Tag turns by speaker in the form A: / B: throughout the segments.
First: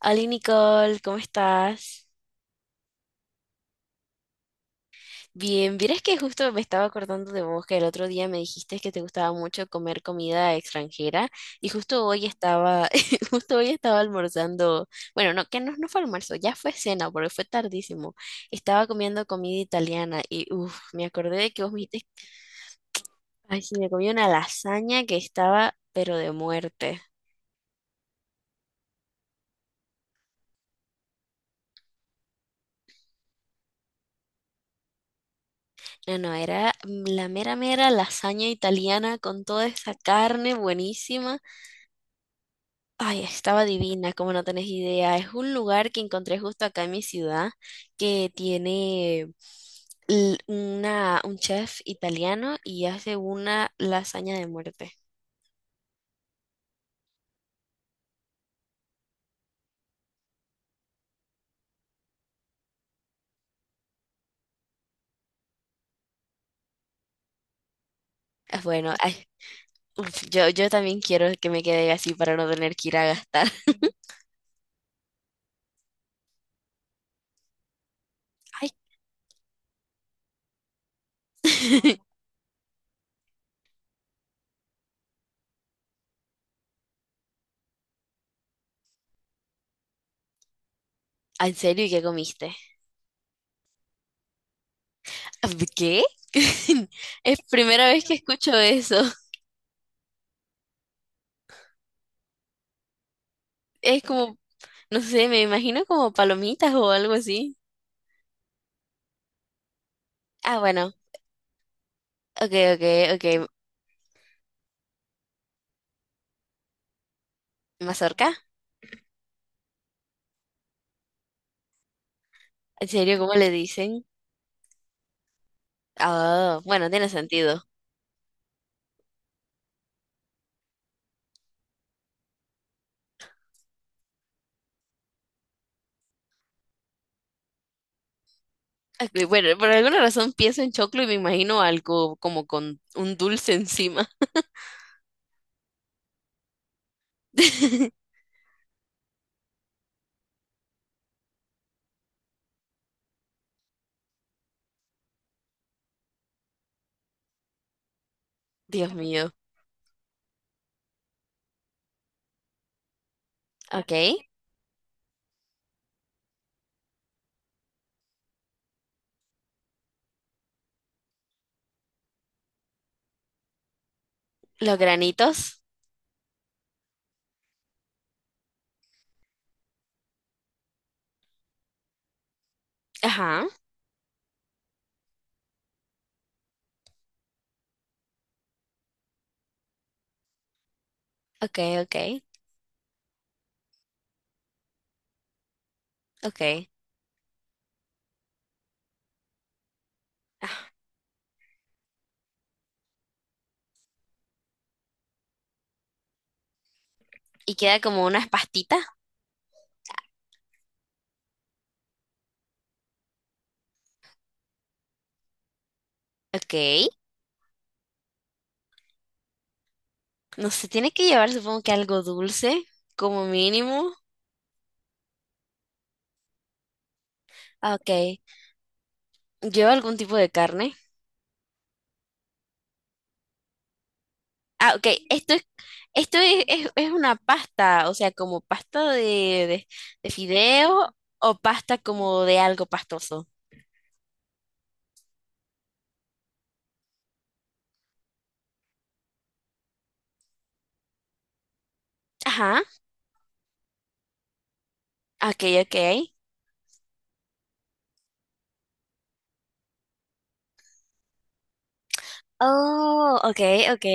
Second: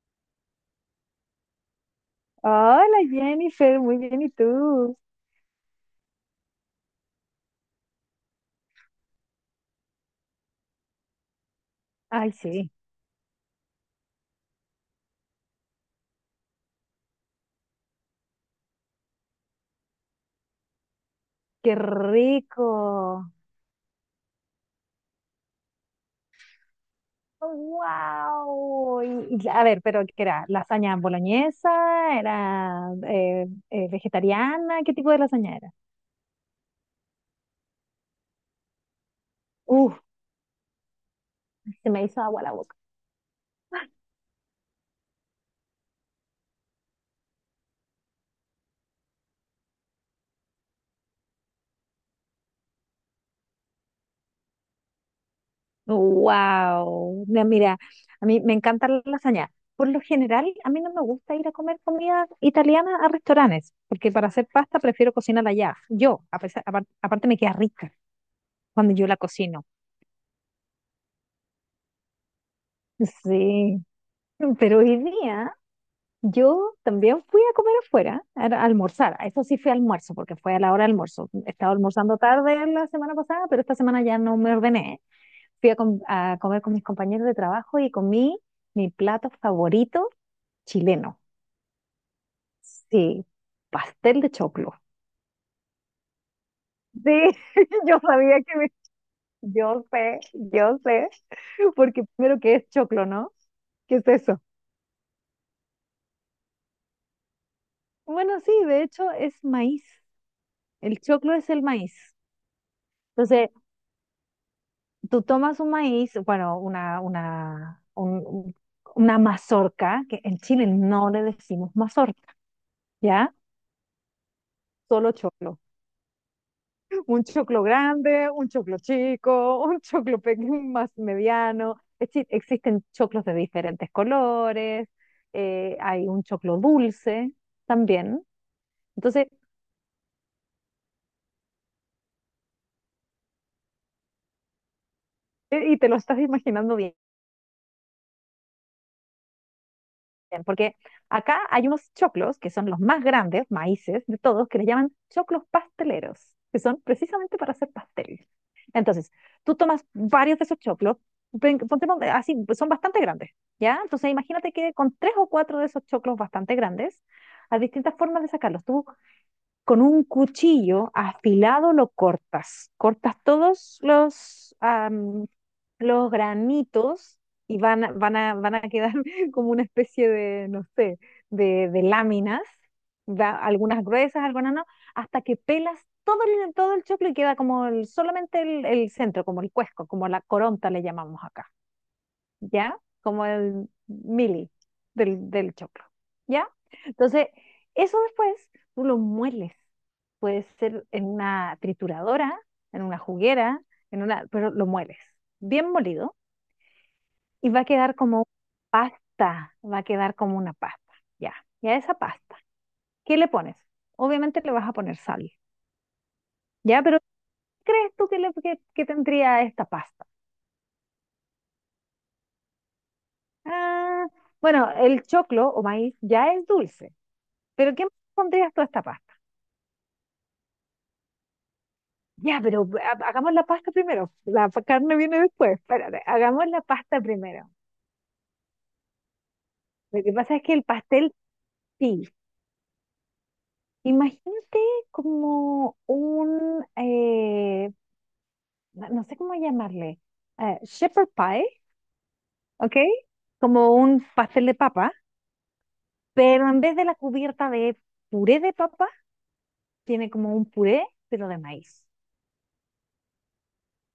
A: Hola Nicole, ¿cómo estás?
B: Hola Jennifer, muy bien, ¿y tú?
A: Bien, vieras que justo me estaba acordando de vos que el otro día me dijiste que te gustaba mucho comer comida extranjera y justo hoy
B: Ay, sí.
A: estaba, justo hoy estaba almorzando, bueno, no, que no, no fue almuerzo, ya fue cena porque fue tardísimo. Estaba comiendo comida italiana y uff, me acordé de que vos
B: ¡Qué
A: me dijiste,
B: rico!
A: ay, sí, me comí una lasaña que estaba pero de muerte.
B: ¡Wow! A ver, pero ¿qué era? ¿Lasaña boloñesa? ¿Era vegetariana? ¿Qué tipo de lasaña era?
A: No, no, era la mera mera lasaña italiana con toda esa
B: Uf,
A: carne buenísima.
B: se me hizo agua la boca.
A: Ay, estaba divina, como no tenés idea. Es un lugar que encontré justo acá en mi ciudad que tiene una, un chef italiano y hace una lasaña de muerte.
B: ¡Wow! Mira, a mí me encanta la lasaña. Por lo general, a mí no me gusta ir a comer comida italiana a restaurantes, porque para hacer pasta prefiero cocinarla allá. Yo, a pesar, aparte me queda rica
A: Ah, bueno,
B: cuando yo
A: ay,
B: la cocino.
A: uf, yo también quiero que me quede así para no tener que ir a gastar.
B: Sí, pero hoy día yo también fui a comer afuera, a
A: Ay,
B: almorzar. A eso sí fue almuerzo, porque fue a la hora de almuerzo. Estaba almorzando tarde la semana pasada, pero esta semana ya no me ordené. Fui a, a comer con mis compañeros de trabajo y comí mi plato favorito chileno.
A: ah, ¿en serio? ¿Y qué comiste?
B: Sí, pastel de choclo.
A: ¿Qué?
B: Sí,
A: Es primera
B: yo
A: vez que
B: sabía
A: escucho
B: que me-
A: eso.
B: Yo sé, porque primero que es choclo, ¿no? ¿Qué
A: Es
B: es
A: como,
B: eso?
A: no sé, me imagino como palomitas o algo así.
B: Bueno, sí, de hecho es maíz.
A: Ah, bueno,
B: El choclo es el maíz.
A: ok, ok, ok.
B: Entonces, tú tomas un maíz, bueno,
A: ¿Mazorca?
B: una mazorca, que en Chile no le decimos mazorca,
A: ¿En serio? ¿Cómo
B: ¿ya?
A: le dicen?
B: Solo choclo.
A: Ah, bueno, tiene
B: Un
A: sentido.
B: choclo grande, un choclo chico, un choclo pequeño, más mediano. Es decir, existen choclos de diferentes colores, hay un choclo dulce también.
A: Ok,
B: Entonces,
A: bueno, por alguna razón pienso en choclo y me imagino algo como con un dulce encima.
B: y te lo estás imaginando bien porque acá hay unos choclos que son los más grandes, maíces de todos, que les llaman choclos pasteleros, que son precisamente para hacer pastel.
A: Dios
B: Entonces,
A: mío.
B: tú tomas varios de esos choclos, ponte así, pues son bastante grandes, ¿ya?
A: Ok.
B: Entonces, imagínate que con tres o cuatro de esos choclos bastante grandes, hay distintas formas de sacarlos. Tú con un cuchillo afilado lo cortas, cortas
A: Los granitos.
B: los granitos y van a quedar como una especie de, no sé, de láminas,
A: Ajá.
B: algunas gruesas, algunas no, hasta que pelas todo el choclo y queda como solamente el centro, como el cuesco, como la coronta le llamamos acá,
A: Ok, ok,
B: ¿ya? Como el mili del choclo,
A: ok.
B: ¿ya? Entonces, eso después tú lo mueles. Puede ser en una trituradora, en una juguera, en una, pero lo mueles, bien molido y
A: Y
B: va a
A: queda
B: quedar
A: como
B: como
A: unas pastitas.
B: pasta, va a quedar como una pasta. Ya, ya esa pasta. ¿Qué le pones? Obviamente le vas a poner sal.
A: Ok.
B: Ya, pero ¿qué crees tú que, que tendría esta pasta?
A: No se tiene que llevar, supongo que algo dulce, como mínimo.
B: Ah, bueno, el choclo o maíz ya es dulce,
A: Ah,
B: pero ¿qué más
A: ok.
B: pondrías tú a esta pasta?
A: ¿Lleva algún tipo de carne?
B: Ya, pero hagamos la pasta primero.
A: Ah, ok.
B: Carne viene
A: Esto
B: después. Espérate,
A: Esto es,
B: hagamos la
A: es
B: pasta
A: una
B: primero.
A: pasta, o sea, como pasta de
B: Lo
A: de
B: que pasa es que el
A: fideo
B: pastel
A: o pasta
B: sí.
A: como de algo pastoso.
B: Imagínate como un no sé cómo llamarle, shepherd pie,
A: Ajá,
B: ¿ok? Como un pastel de papa,
A: ok, ok.
B: pero en vez de la cubierta de puré de papa, tiene como un puré, pero de maíz.
A: Oh, ok, ok.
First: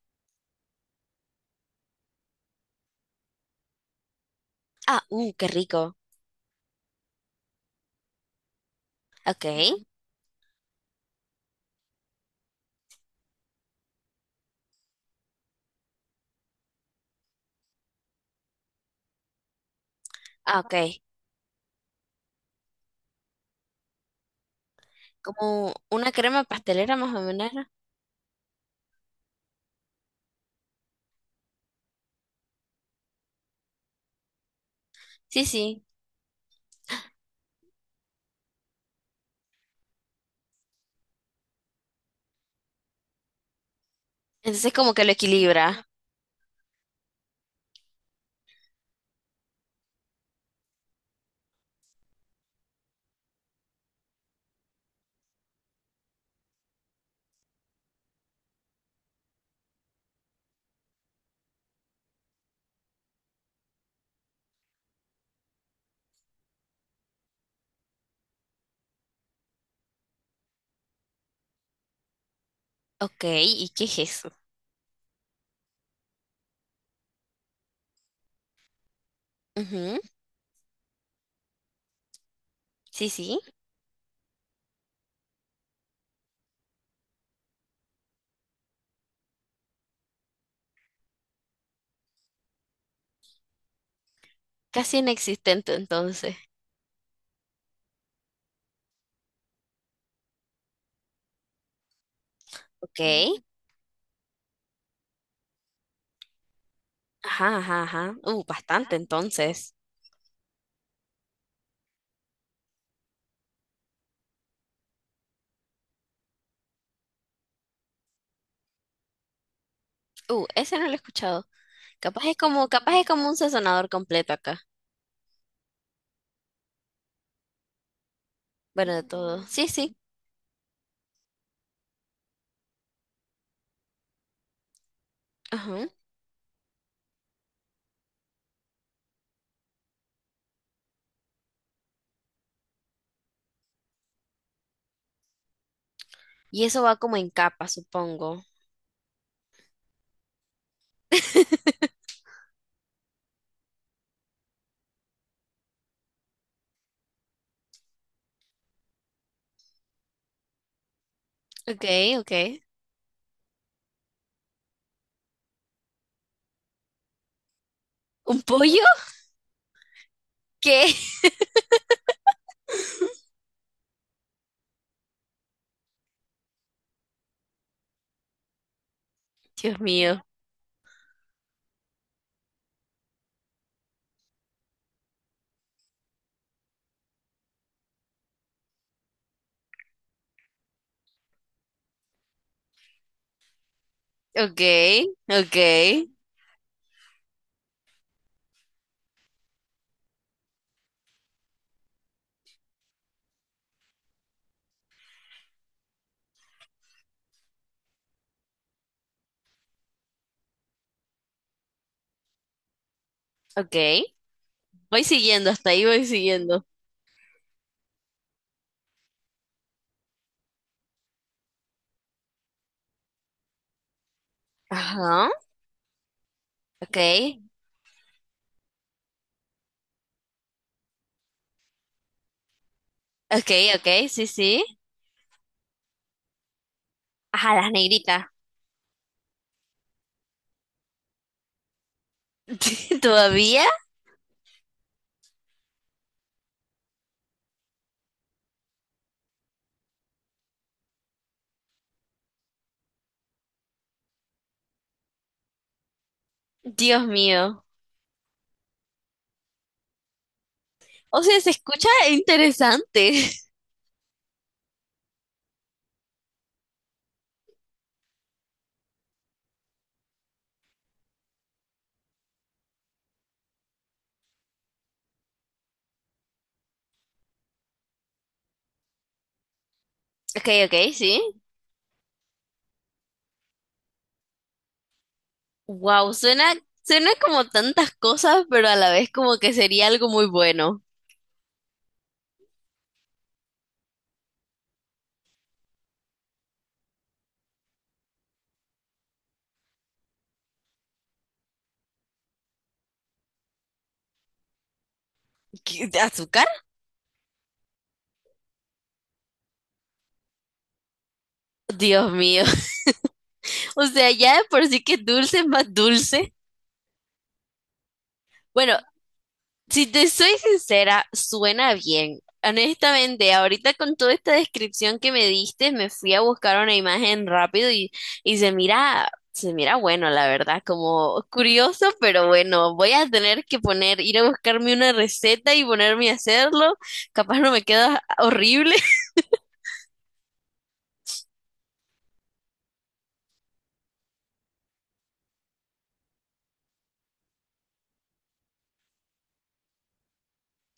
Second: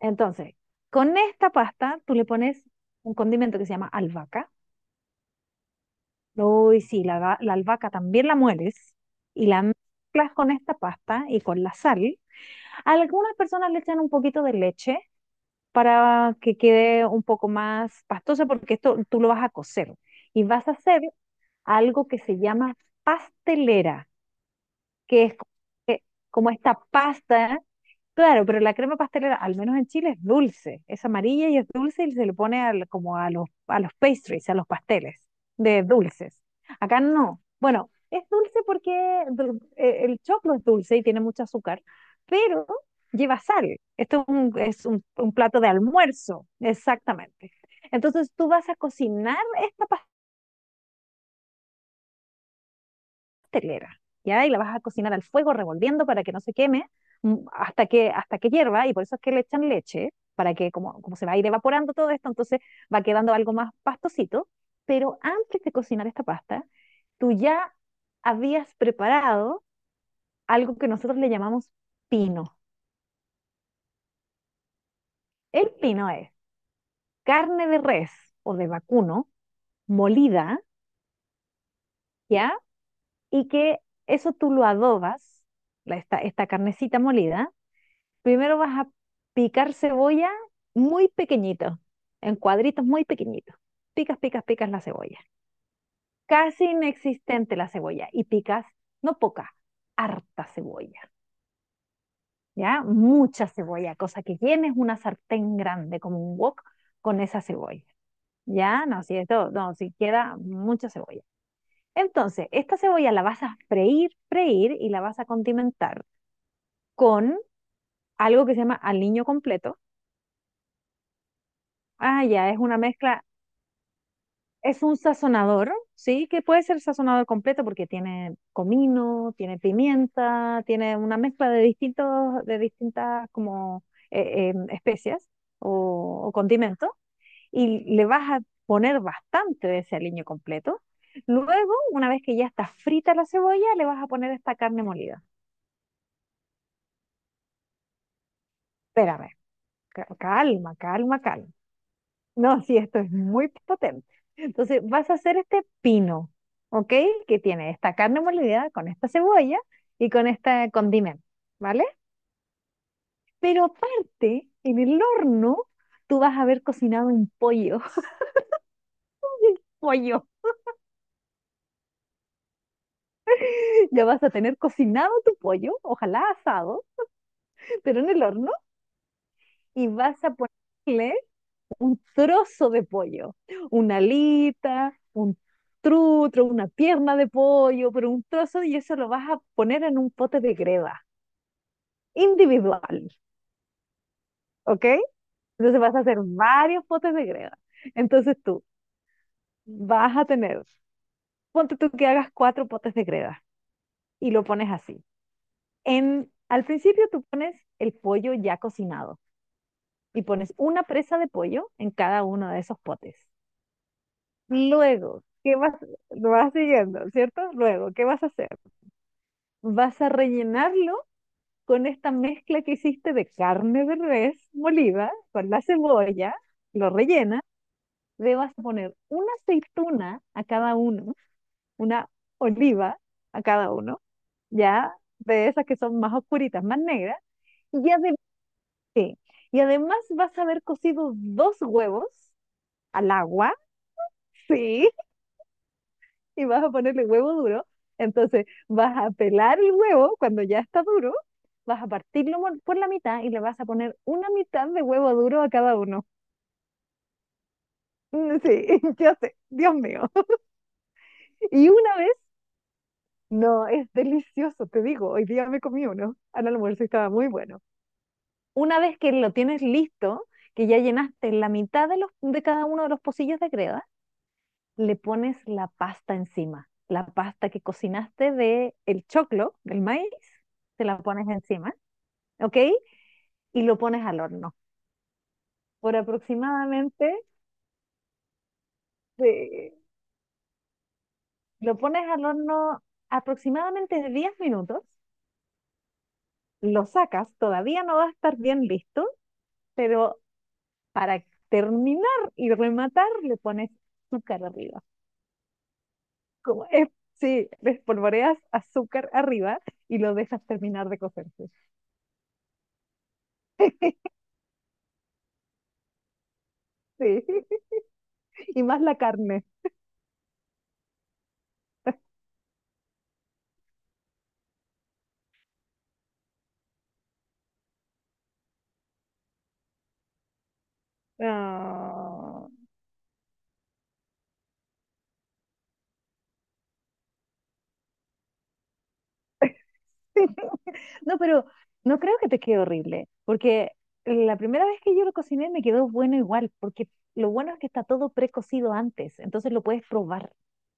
B: Entonces, con esta pasta tú le pones un condimento que se llama albahaca.
A: Ah, qué rico.
B: Uy, sí, la albahaca también la mueles
A: Ok,
B: y la mezclas con esta pasta y con la sal. Algunas personas le echan un poquito de leche para que quede un poco más pastosa porque esto tú lo vas a cocer y
A: ah,
B: vas a
A: ok.
B: hacer algo que se llama pastelera, que es como
A: Como
B: que-
A: una crema
B: como esta
A: pastelera más o menos,
B: pasta,
A: ¿no?
B: claro, pero la crema pastelera, al menos en Chile, es dulce, es amarilla y es dulce y se le pone como a los pastries, a los pasteles
A: Sí, sí.
B: de dulces. Acá no. Bueno, es dulce porque el choclo es dulce y tiene mucho azúcar, pero lleva sal. Esto es un,
A: Entonces
B: es
A: como que lo
B: un plato de
A: equilibra.
B: almuerzo, exactamente. Entonces tú vas a cocinar esta pastelera telera, ¿ya? Y la vas a cocinar al fuego revolviendo para que no se queme hasta que hierva, y por eso es que le echan leche, para que como, como se va a ir evaporando todo esto, entonces va quedando algo más pastosito, pero antes de cocinar esta pasta, tú ya habías preparado algo que nosotros le llamamos pino.
A: Ok, ¿y qué es eso?
B: El pino es carne de res o de vacuno
A: Ujú,
B: molida, ¿ya?
A: sí, sí.
B: Y que eso tú lo adobas, esta carnecita molida. Primero vas a picar cebolla muy pequeñito, en cuadritos muy pequeñitos. Picas, picas, picas la
A: Casi
B: cebolla.
A: inexistente entonces.
B: Casi inexistente la cebolla. Y picas, no poca, harta cebolla. ¿Ya?
A: Ok.
B: Mucha cebolla, cosa que llenes una sartén grande como un wok con esa
A: Ajá, ajá,
B: cebolla.
A: ajá.
B: ¿Ya?
A: Bastante
B: No, si esto,
A: entonces.
B: no, si queda mucha cebolla. Entonces, esta cebolla la vas a freír, freír y la vas a condimentar con algo que se llama aliño completo.
A: Ese no lo he escuchado.
B: Ah, ya, es una
A: Capaz es
B: mezcla.
A: como un sazonador completo acá.
B: Es un sazonador, ¿sí? Que puede ser sazonador completo porque tiene
A: Bueno, de
B: comino,
A: todo.
B: tiene
A: Sí, sí.
B: pimienta, tiene una mezcla de distintos, de distintas como especias
A: Ajá.
B: o condimentos y le vas a poner bastante de ese aliño completo. Luego, una vez que ya está frita la cebolla, le vas a poner esta carne molida.
A: Y eso va como en capa, supongo.
B: Espérame, calma, calma, calma. No, sí, esto es muy potente. Entonces, vas a hacer este pino, ¿ok? Que tiene esta carne molida con esta cebolla y con este condimento,
A: Ok,
B: ¿vale?
A: ok.
B: Pero aparte, en el horno, tú vas a haber cocinado un pollo,
A: ¿Un pollo?
B: pollo.
A: ¿Qué?
B: Ya vas a tener cocinado tu pollo, ojalá asado, pero en el horno,
A: Dios
B: y vas
A: mío.
B: a ponerle un trozo de pollo, una alita, un trutro, una pierna de pollo, pero un trozo y eso lo vas a poner en un pote de greda individual,
A: Ok,
B: ¿ok?
A: ok,
B: Entonces vas a hacer varios potes de greda. Entonces tú vas a tener, ponte tú que hagas cuatro potes de greda y lo pones así. En, al principio tú pones el pollo ya cocinado y pones una presa de pollo en cada uno de esos potes.
A: ok. Voy
B: Luego,
A: siguiendo,
B: ¿qué
A: hasta
B: vas?
A: ahí voy
B: Lo vas
A: siguiendo.
B: siguiendo, ¿cierto? Luego, ¿qué vas a hacer? Vas a rellenarlo con esta mezcla que hiciste de carne de res molida,
A: Ajá.
B: con la cebolla, lo
A: Ok,
B: rellenas, le vas a poner una aceituna a cada uno, una oliva a
A: ok,
B: cada
A: ok,
B: uno,
A: sí, sí.
B: ya de esas que son más oscuritas, más negras,
A: Ajá, las
B: y además,
A: negritas.
B: y además vas a haber cocido dos huevos al agua,
A: ¿Todavía?
B: sí, y vas a ponerle huevo duro. Entonces vas a pelar el huevo cuando ya está duro, vas a partirlo por la mitad y le vas a poner una mitad de huevo duro a cada uno.
A: Dios mío.
B: Mm, sí, yo sé, Dios mío.
A: O sea, se
B: Y
A: escucha
B: una vez,
A: interesante.
B: no, es delicioso, te digo, hoy día me comí uno al almuerzo y estaba muy bueno. Una vez que lo tienes listo, que ya llenaste la mitad de cada uno de los pocillos de greda, le pones la pasta encima. La pasta que cocinaste de el choclo, del maíz,
A: Ok,
B: te
A: ok,
B: la pones
A: sí.
B: encima, ¿ok? Y lo pones al horno. Por
A: Wow, suena,
B: aproximadamente,
A: suena como tantas cosas, pero a la vez como que
B: eh,
A: sería algo muy bueno.
B: lo pones al horno aproximadamente de 10 minutos, lo sacas, todavía no va a estar bien listo, pero para terminar y rematar le pones azúcar arriba.
A: ¿Qué? ¿De azúcar?
B: Como es, sí, espolvoreas azúcar arriba y lo dejas terminar de cocerse.
A: Dios mío. O sea, ya de por sí que dulce es más dulce.
B: Sí, y
A: Bueno,
B: más la carne.
A: si te soy sincera, suena bien. Honestamente, ahorita con toda esta descripción que me diste, me fui a buscar una imagen rápido y se mira bueno, la verdad, como curioso, pero
B: No.
A: bueno, voy a tener que poner, ir a buscarme una receta y ponerme a hacerlo. Capaz no me queda horrible.
B: No, pero no creo que te quede horrible, porque la primera vez que yo lo cociné me quedó bueno igual, porque lo bueno es que está todo precocido antes, entonces lo puedes probar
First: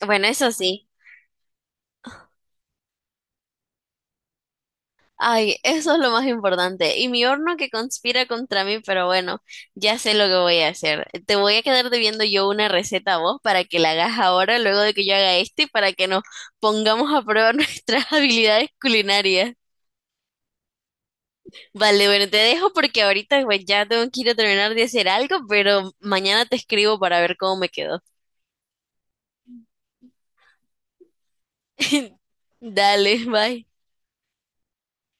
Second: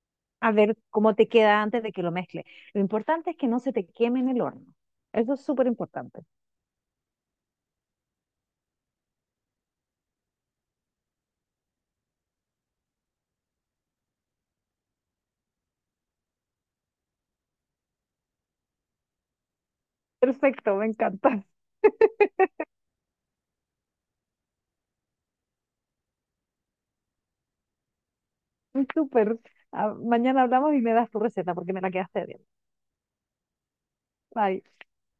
A: Bueno, eso
B: a ver
A: sí.
B: cómo te queda antes de que lo mezcle. Lo importante es que no se te queme en el horno. Eso es
A: Ay,
B: súper
A: eso es lo
B: importante.
A: más importante. Y mi horno que conspira contra mí, pero bueno, ya sé lo que voy a hacer. Te voy a quedar debiendo yo una receta a vos para que la hagas ahora, luego de que yo haga este, y para que nos pongamos a prueba nuestras habilidades culinarias.
B: Perfecto, me encanta.
A: Vale, bueno, te dejo porque ahorita pues, ya tengo que ir a terminar de hacer algo, pero mañana te escribo para ver cómo me quedó.
B: Súper. Ah, mañana hablamos y me das tu receta porque me la quedaste bien.
A: Dale, bye.
B: Bye.